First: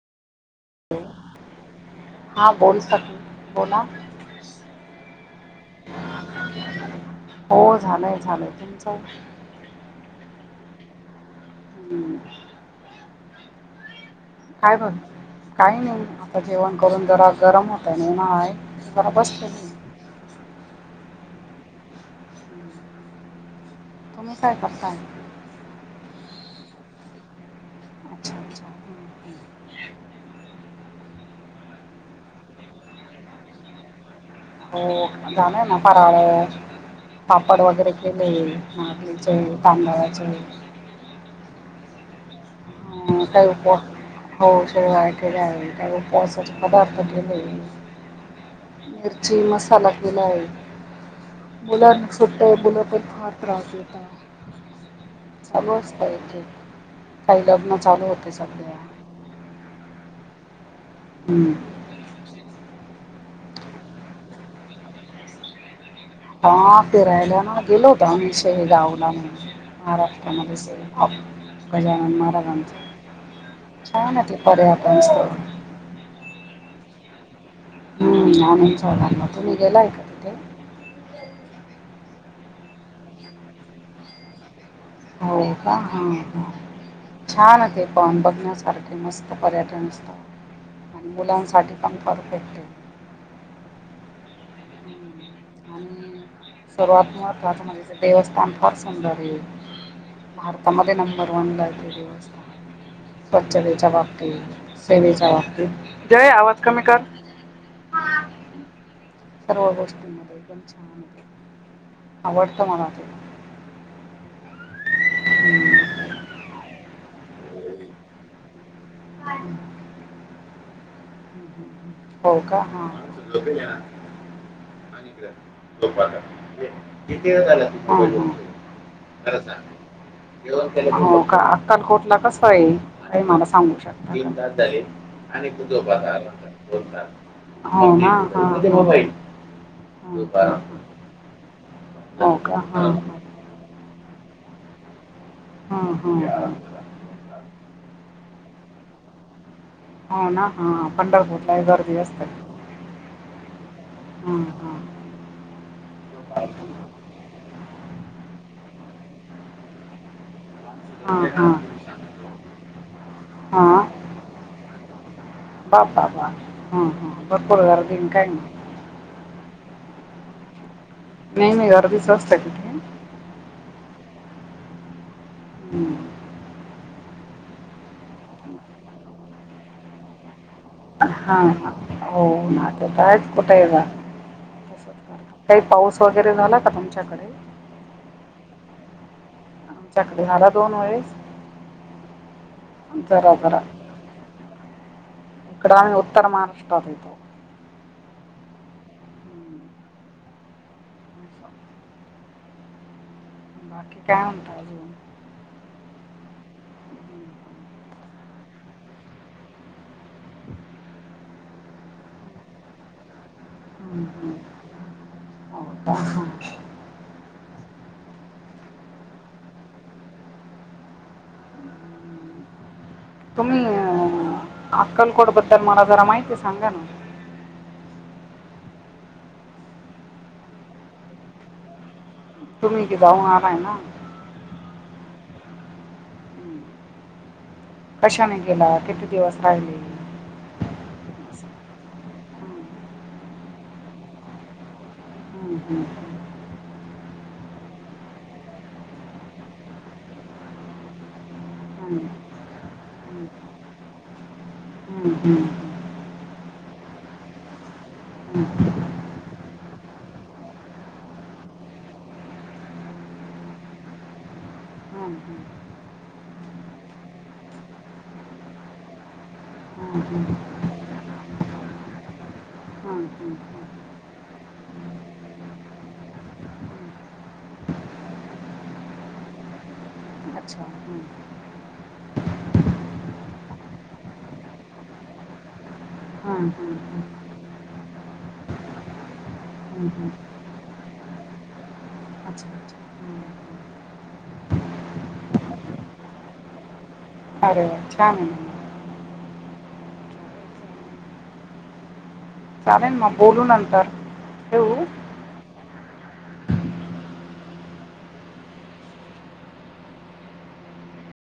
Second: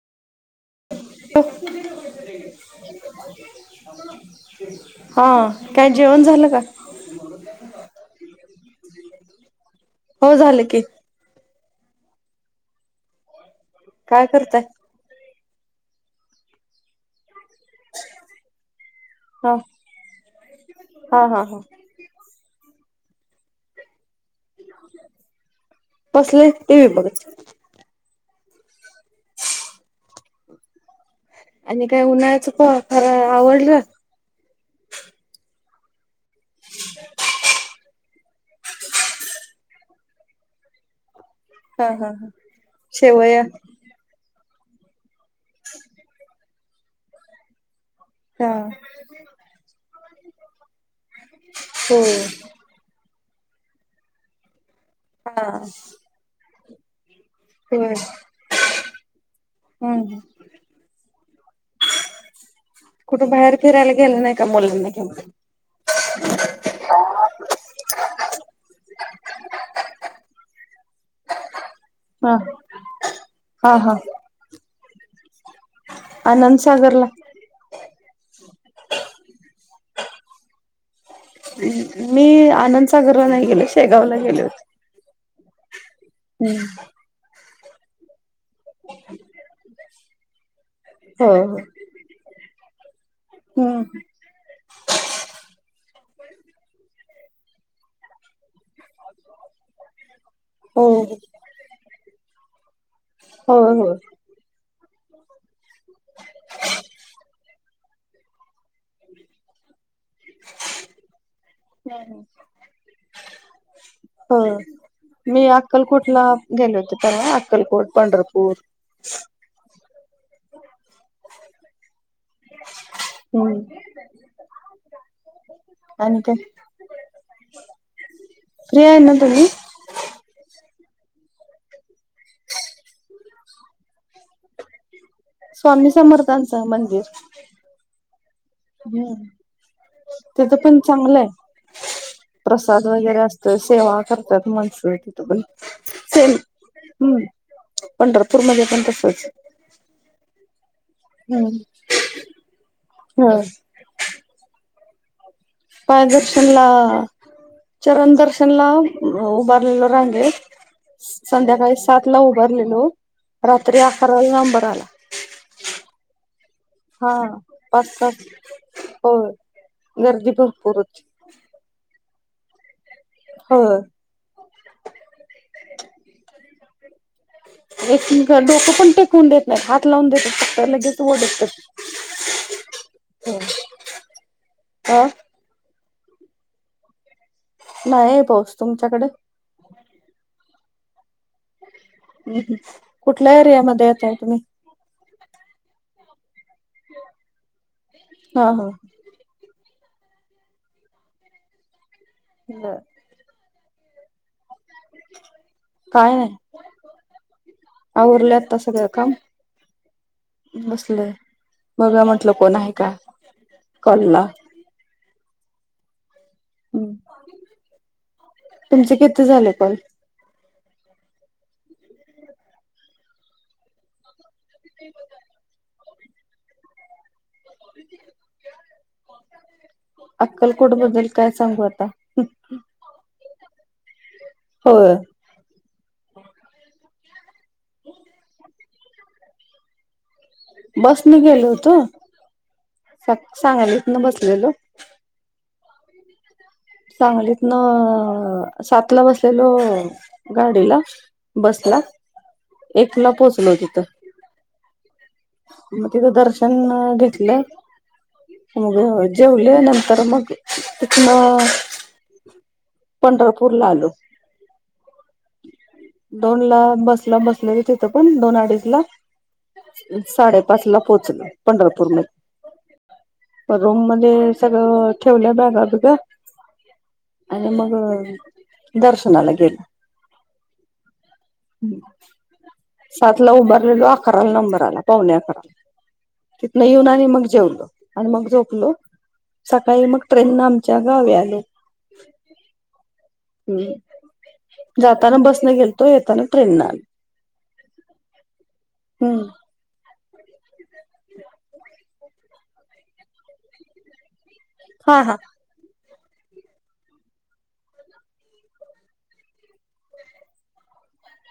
हा बोल सखी बोला हा काय जेवण झालं का? झालं हो झालं की हम्म काय करताय? काय बघ काही नाही आता जेवण करून जरा गरम होतय नी माय जरा बसते हा की हा हा हा. तुम्ही सैपाक काय बसले टीवी बघत अच्छा अच्छा हम्म, आणि काय उन्हाळ्याचं फराळ आवरल? हो जानार ना पारावर पापड वगैरे केले नागलीचे, तांदळाचे. हा हा हा हा शेवया काही उपवा हो शेवया केल्या आहेत काही उपवासाचे पदार्थ केलेत हा मिरची मसाला केला आहे हो मुलांना सुट्या आहेत मुलं पण खात त्रास देता हा चालू असतय की? ना होय चालू होते सद्या हम्म हम्म कुठे बाहेर फिरायला गेलं नाही का मुलांना घेऊन? हा फिरायला ना गेलो होतो ना आम्ही सगळे हे गावला म्हणून महाराष्ट्रामध्येच ये गजानन हा महाराजांचे छान आहे ते नमस्कार. आनंदसागर ला हम्म आनंद सागर तुम्ही गेलाय का तिथे? मी आनंदसागरला नाही गेल शेगावला गेले होते. हो का हा. हम्म छान आहे ते पाम बघण्या सारखे मस्त पर्यटन स्थळ आणि हो हो मुलांसाठी पण परफेक्ट य हम्म [unintelligible] देव स्थान फार सौंदर्य हो भारतामध्ये नंबर वन ला य ते देवस्थान हो स्वच्छतेच्या हो बाबतीत [unintelligible] बाबतीत जय आवाज कमी कर सर्व गोष्टींमध्ये एकदम छान हो. आवडतं मला तो हो मी अक्कलकोट ला गेले होते पर हा अकलकोट पंढपूर [inaudible] हो का हा [inaudible] हम्म आणि काय फ्री आहे ना तुम्ही हा हा हा का अक्कलकोट ला कस ये हे मला सा थांबू शकता का? आणि कुझो बाजार थांचा मंदिर हां. हम्म, हां, तिथं हां. पण चांगलं आहे. हो का प्रसाद हां वगैरे हां असतोय सेवा कर त्यात मनसोळकी हां चल हां हम्म पंढर पूर मध्ये पण तसचं. हो ना. हां पंढरपूरलाही गर्दी असते, ह हा हा. पायदर्शनला आ चरण दर्शन ला उभारलेलो रांगेत. हां हां संध्याकाळी सातला उभारलेलो रात्री अकराला नंबर आला. बाप्पा बा. हा हा पर पुढं जरा पाच दिन तास काय मा होय गर्दी भरपूर आहेत. नाही मी अर्धी स्वस्. [unintelligible] हो [inaudible] एक मिनिटं डोकं पण टेकवून देत नाही, हात लावून देतात लगेच हां ओढतात. ना हो ना आता कायच कुटाय बगा अ काय पाऊस वगैरे झाला का तुमच्याकडे? नाहीये पाऊस तुमच्याकडे? आमच्याकडे हाला दोन वेळेस. कुठल्या जरा जरा एरियामध्ये येताय तुम्ही? इकडं आम्ही उत्तर महाराष्ट्रात येतो. हां हां हम्म. बरं बाकी काय म आवरलय आत्ता सगळं काम, बसलोय बघा म्हंटल कोण आहे का? कॉलला होय का हा. हं तुमचे किती झाले कॉल? तुम्ही अ अक्कलकोट बद्दल मला जरा माहिती सांगा ना! अक्कलकोट बद्दल काय सांगू आता. तुम्ही इथे जाऊन आलायना? होय. कशाने गेला? किती दिवस राहिले? बसने गेलो असं. होतो. सांग सांगालीतन बसलेलो. हं हं. सांगलीतन अ सातला बसलेलो गाडीला, बसला. हम्म, हम्म, एकला पोचलो तिथं. हम्म, हम्म, हम्म, हम्म, मग तिथं दर्शन अ घेतलं, हम्म, मग अ जेवले नंतर मग तिथन पंढरपूरला आलो. दोनला बसला बसलेलो तिथं पण दोन अडीचला, हम्म, हम्म, साडेपाचला पोहोचलो पंढरपूर हम्म, हम्म, हम्म. मधे. रूम मध्ये सगळं ठेवलं बॅगा बिगा आणि मग दर्शनाला गेलो. अच्छा हम्म, सातला उभारलेलो अकराला नंबर आला पावणे अकरा हम्म, तिथन हम्म, येऊन आणि मग जेवलो, आणि मग झोपलो सकाळी हम्म, मग हम्म. ट्रेन न आमच्या गावी आलो. अच्छा अच्छा हम्म. हम्म. हम्म जाताना बसन गेलतो येताना ट्रेन न आलो. अरे वा छान हम्म. चालेलम बोलू नंतर. ठेवू हा हा